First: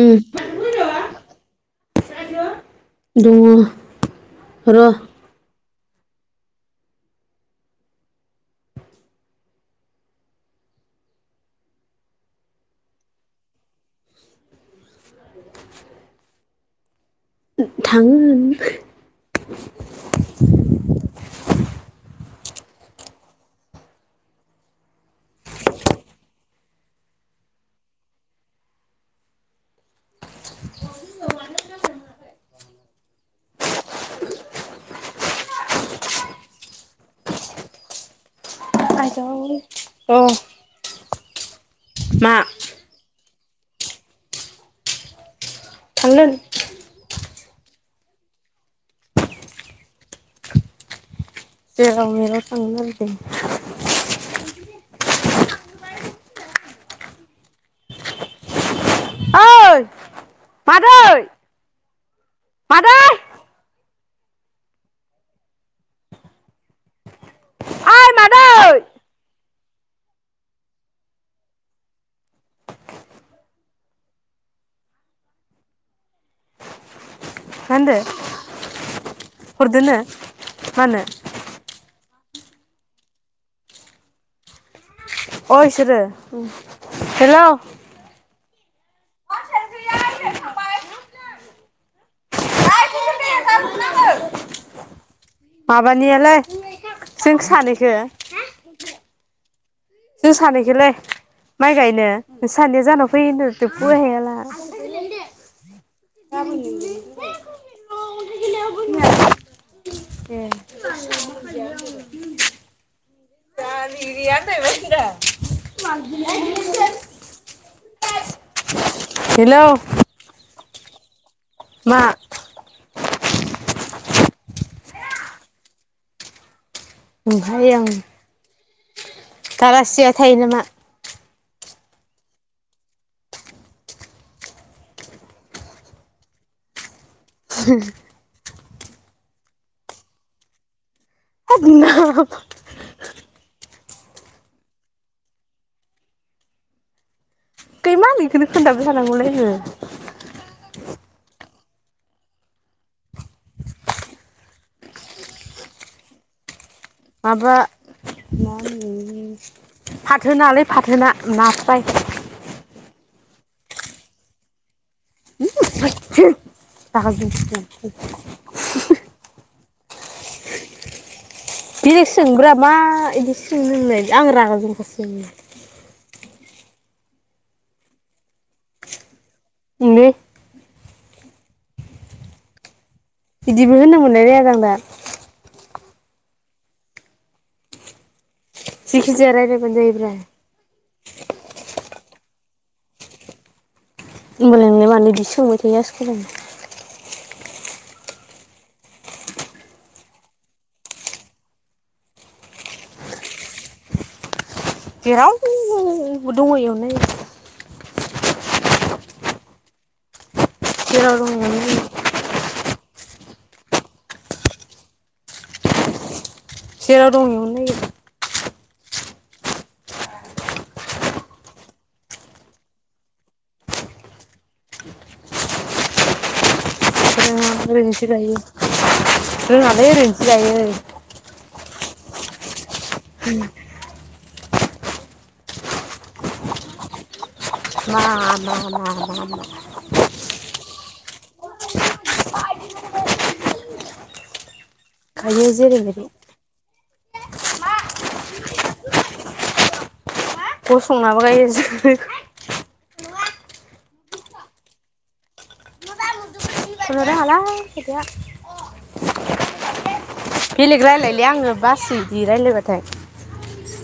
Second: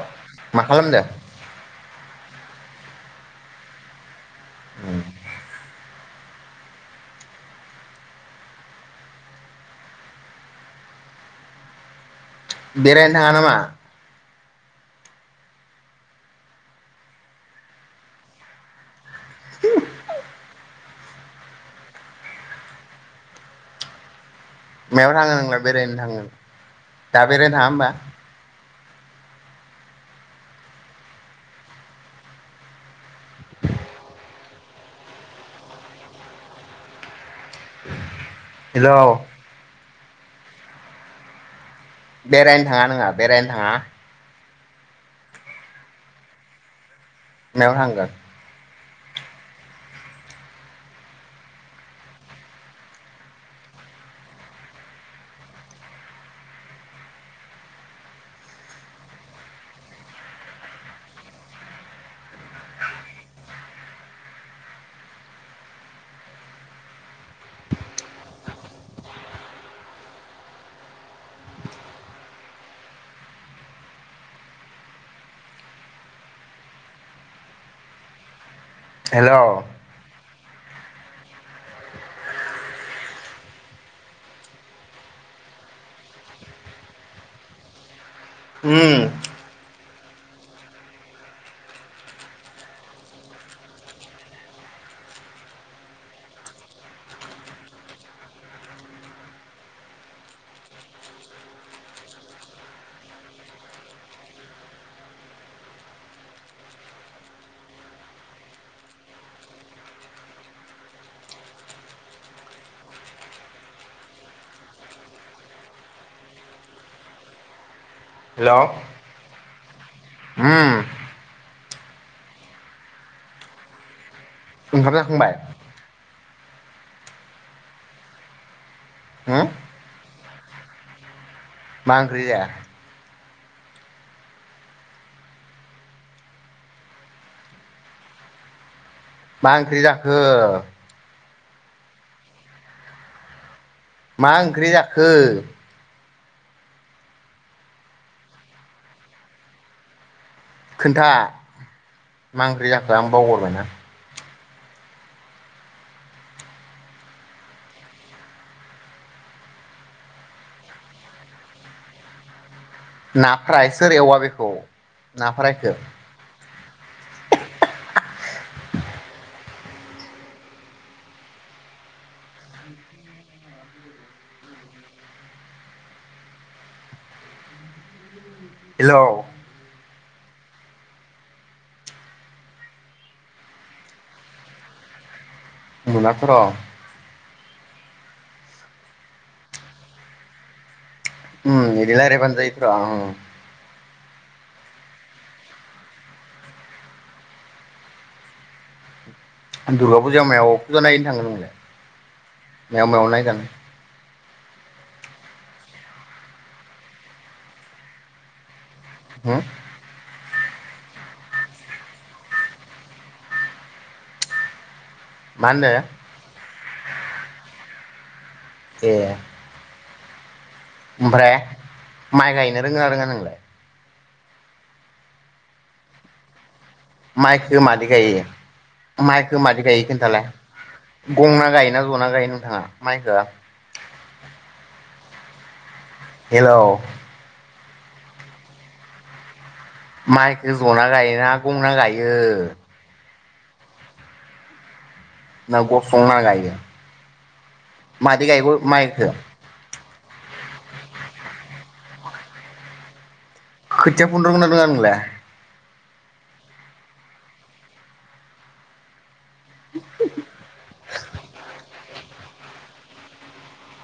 उम मा खालामदो दङ' र' बेरायनो थाङा नामा थाङो मायाव थाङो नोंलाय बेरायनो थाङो दा बेरायनो थाङा होमबा हेलौ आयदै अ मा बेरायनो थाङा नोंहा बेरायनो थाङा थांगोन मायाव थांगोन जेराव मेराव थाङोन आरो जों ओइ मादै मादै नै मा होनदों हेलौ हरदोंनो मानो अ इसोरो हेलौ उम माबानिया लै जों सानैखौ जों सानैखौलै माइ गायनो नोंसोर सानैया जोहानाव फैयो होनथ फराय हायला गाबोन लिंदों ए हेलौ हेलौ उम मा ओंखाम जाखांबाय ओमफ्राय आं हो दालासि जाया थायो नामा मा ओंख्रि जाया [inaudible] मा ओंख्रि जाखो थोथ गुनना मा ओंख्रि जाखो खै मा बेखोनो खोनथाबाय थानांगौलाय नो खोन्था मा ओंख्रि जाखो आं बावगारबायना माबा फाथो ना लै फाथो ना ना फ्राय ना फ्राय सोर एवा बेखौ ना फ्राय खौ [unintelligible] बिदि सोंग्रा मा बिदि सोंङो नोंलाय आं रागा जोंङो सो हेल' उमलै बिदिबो होननो मोनलाय लाया आरो आं दा गलाखौ र' [inaudible] [unintelligible] जिखिजाया रायज्लायबानो जायोब्रा उ एदि रायज्लायबानो जायोब्रा होनबालाय नोंलाय मानो इदि सोंबाय थायो [inaudible] [unintelligible] दुर्गा फुजायाव मायाव फुजा नायैनो थाङो नोंलाय मायाव मायाव नायजानो जेराव दङ इयावनो नायो हो जेराव दङ बेयावनो नायो [inaudible] [unintelligible] मा होनदों जेराव दं इयावनो नायो ए ओमफ्राय माइ गायनो रोंगोना रोङा नोंलाय रोङा माइखौ मादि ओरैनोसो गायो माइखौ मादि गायो रोङालै ओरैनोसो खोन्थालाय गायो गंना गायो ना जना जायो नोंथाङा माइखो हेल' मा मा मा मा मा माइखो जना गायोना गंना गायो गायो ना जेरैबायदि गसंना गायो मादि गायख' मायखो गसंनाबो गायो जो खोथिया फुनो रोंगौना रोङा नोंलाय फुनो रोङालै खोथिया बेलेग रायलायलै आङो बासोयो इदि रायलायबाथाय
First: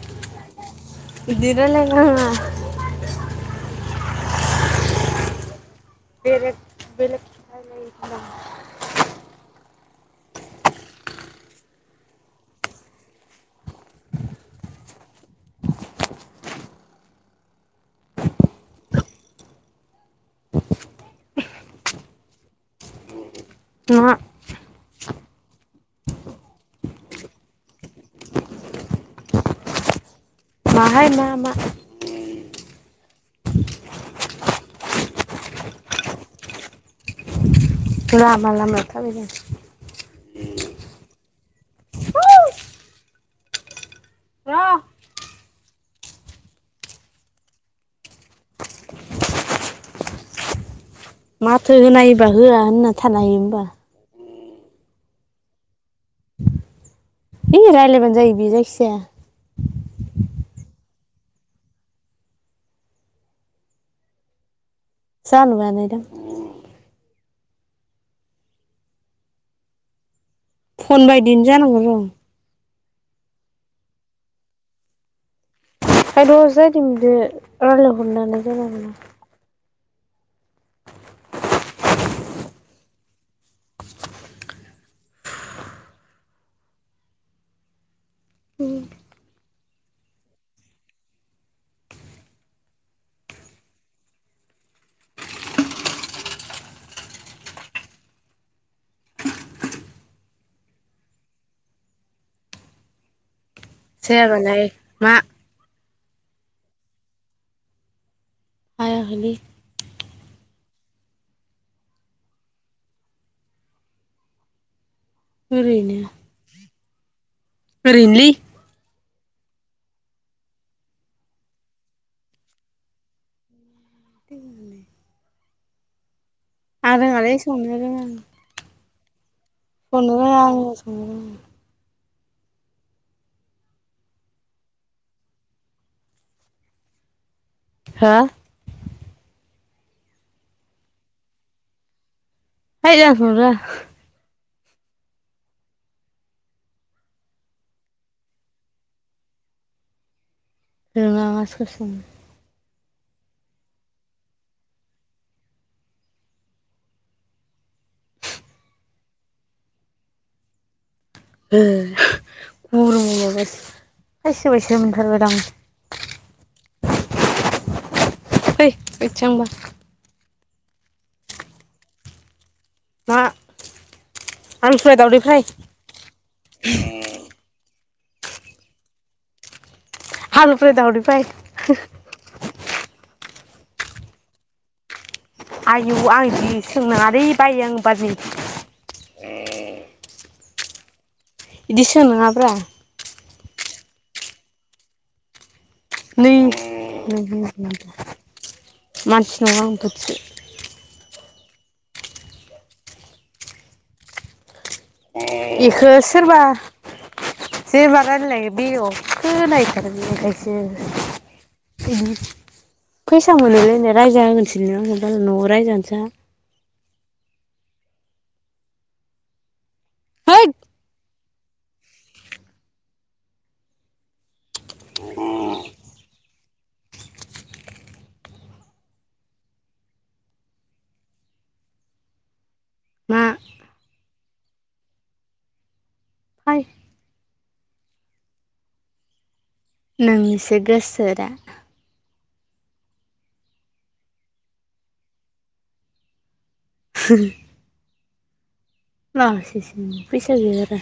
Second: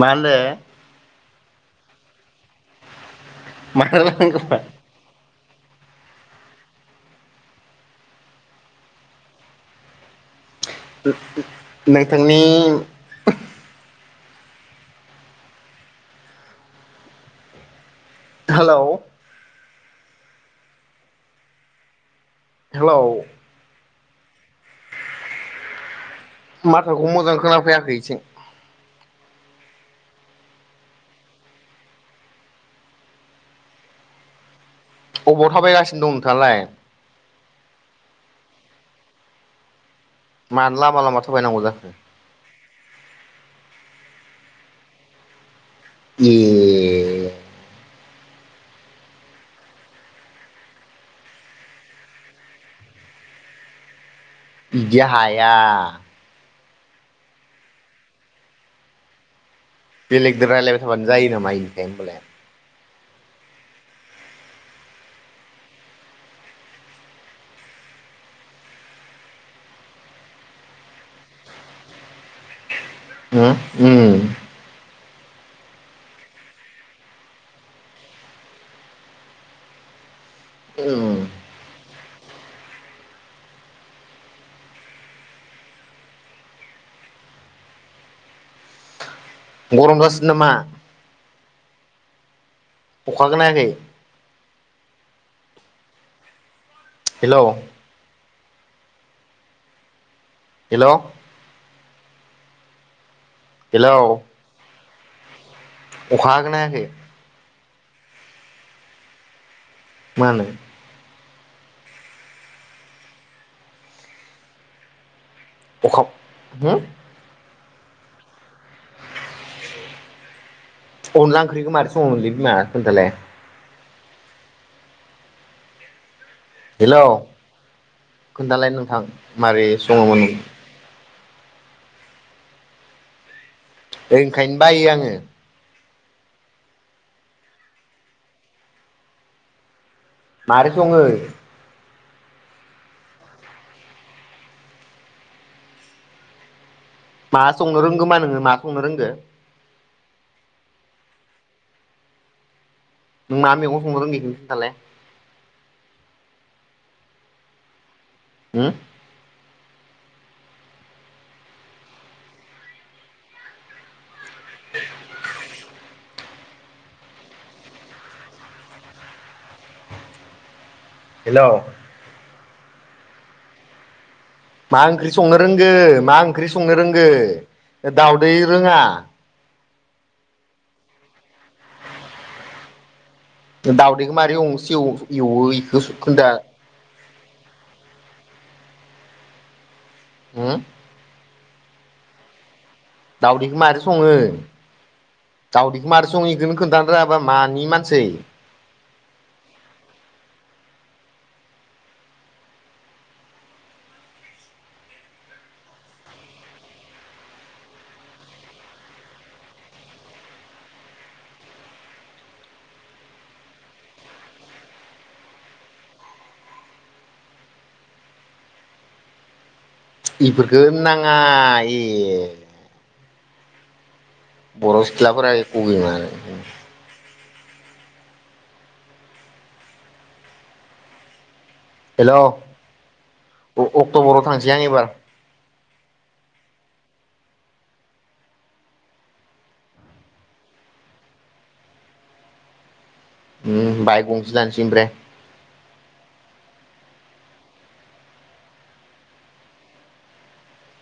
मा होनदो बिदि रायलायनो नाङा मार [unintelligible] बेलेग बेलेग नोंथांनि हेलौ हेल' मा माथोखौ मोजां खोनाफैयाखै इथिं माहाय मा मा अबाव थाबायगासिनो दं नोंथाङालाय लामा लामा थाबायदों मानो लामा लामा थाबायनांगौ जाखो ए माथो होनायबा होआ होनना थानो हायो होमबा बिदि हाया है रायलायबानो जायो बे जायखिया बेलेगजों रायजलायबाय थाबानो जायो नामा इनिखाय सा नुनानै दां फन बायदिनो जानांगौ र हो ओम [unintelligible] जाजों बिद' रायज्लायहरनानै [unintelligible] ओं। ओम। गरमगासिनो नामा? अखाखो नायाखै? हेल'? हेल'? हेलौ साया बालाय। मा? अखा हागोना हायाखै? हायाखैलै। मानो? ओरैनो अखाव हो? ओरैनोलै। अनला ओंख्रिखौ मारै सङोलै बिमा खोनथालाय। [unintelligible] आं हेल' रोङालै संनो रोङा खोन्थालाय नोंथां। मारै संनो सङोमोन रोङा आङो संनो रोङा। ओंखायनो बायो आङो। हा? मारै सङो? है आं संनो रोङा। मा संनो रोंगौ होनबा नोङो मा संनो रोंगो? रोङा आं गासिखौबो संनो। नों ना मैगं संनो रोंगौ इखौनो खोनथालाय। होम। ओ गरमाव माबा खायसो बायसो मोनथारबायलां, फै बैथिं थांनोबा। हेल'? मा? आलु मा फ्राय ओंख्रि दावदै संनो फ्राय रोंगो मा ओंख्रि संनो रोंगो? ओ दाउदै रोङा? आलु फ्राय दउदै फ्राय। दावदैखौ मारै एव सि एवो इखौ आयु खोन्था आं जि सोंनाङा रि बायो आं [unintelligible] होम? बिदि सोंनाङाब्रा। दावदैखौ मारै सङो? दावदैखौ मारै सङो नै इखोनो खोन्थानो रोङाबा मानि मानसै। मानसि नङा अनथोबसो। इखौ सोरबा जेनेबा रायलायो बेलेगाव खोनाहैथारो बे बेखायसो, फैसा मोनलायनाय रायजा होगोनसोलै नों आंगो [unintelligible] न'आव रायजागोनसो। हैद इफोरखो नां आ एह। बर' सिख्लाफोरा [inaudible] हेलौ मा अक्ट'बराव थांसै आं एबार फाय नोंनिसो गोसोरा उम बाइक गंसे लानोसै ओमफ्राय [inaudible] लानोसैसो फैसा गैया गारा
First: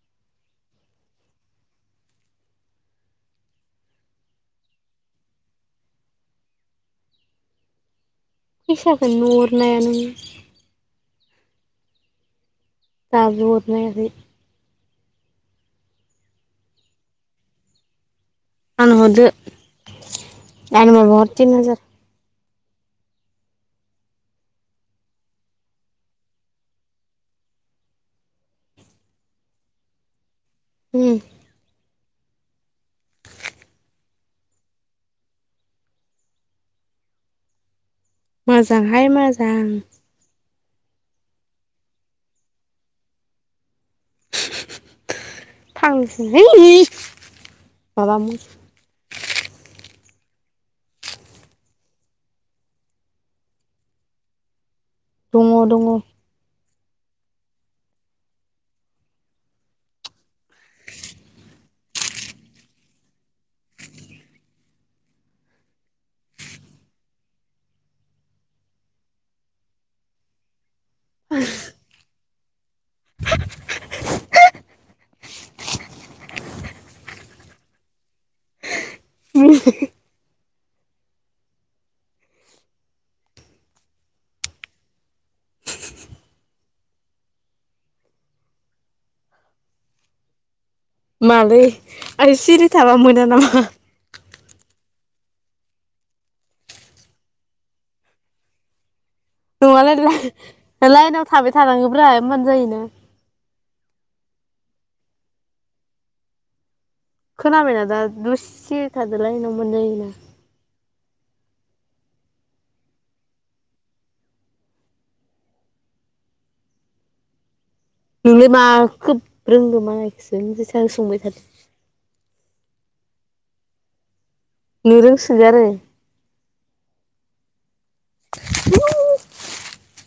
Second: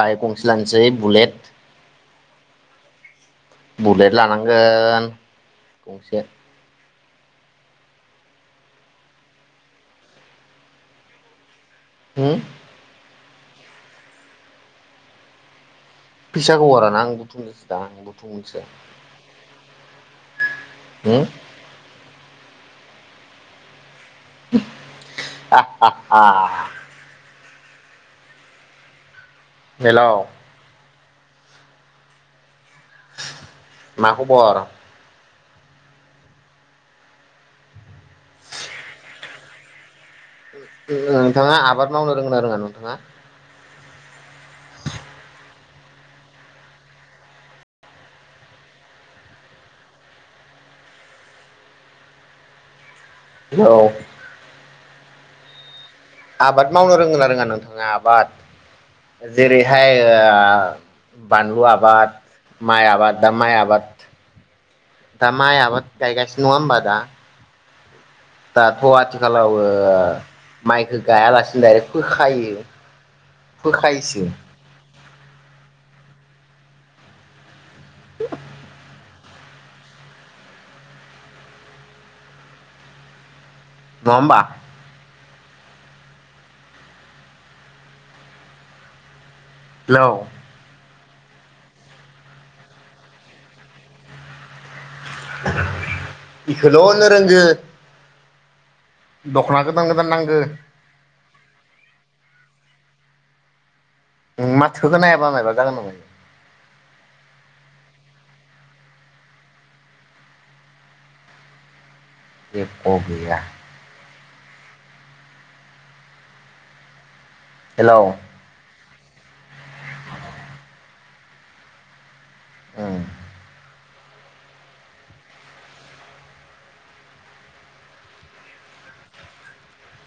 बायक गंसे लानोसै बुलेट बुलेट लानांगोन गंसे फैसाखौ नुहरनाया नोङो हम दाबो हदनो हायाखै फैसाखौ हराना आं बुथुमनोसै दां आं बु आंनो हरदो दानि माबा होम हर थिनि हाजार [inaudible] हेल' उम मा खबर मोजांहाय मोजां नोंथाङा आबाद मावनो रोंगौ ना रोङा नोंथाङा [unintelligible] माबा उम हेल' दङ दङ आबाद मावनो रोंङो ना रोङा नोंथाङा आबाद जेरैहाय बानलु आबाद माइ आबाद दा माइ आबाद दा माइ आबाद गायगासिनो नङा होमबा दा दाथ' आथिखालाव ओ माइखौ गायालासिनो दाइरेक्ट फो खायो फोखायसो [unintelligible] नङा होम्बा हेल' मालै आंङो सिरि थाबा मोना नामा इखोल' होननो रोंगो दख'ना गोदान नङालैय गोदान नांगो लाइ लाइनाव थाबाय थानांगोब्रा होमबानो जायोना नों नि माथोखो खोनायाबा मायबा जागोन नामा इयो खोनाबायना दा दुससे थादोलाय न मोनबाय ना ए ख गैया हेलौ नोंलाय मा खोब रोंगौ मालायखोसो बेसां सोंबाय थादों उम नों रोंसोगारो [unintelligible]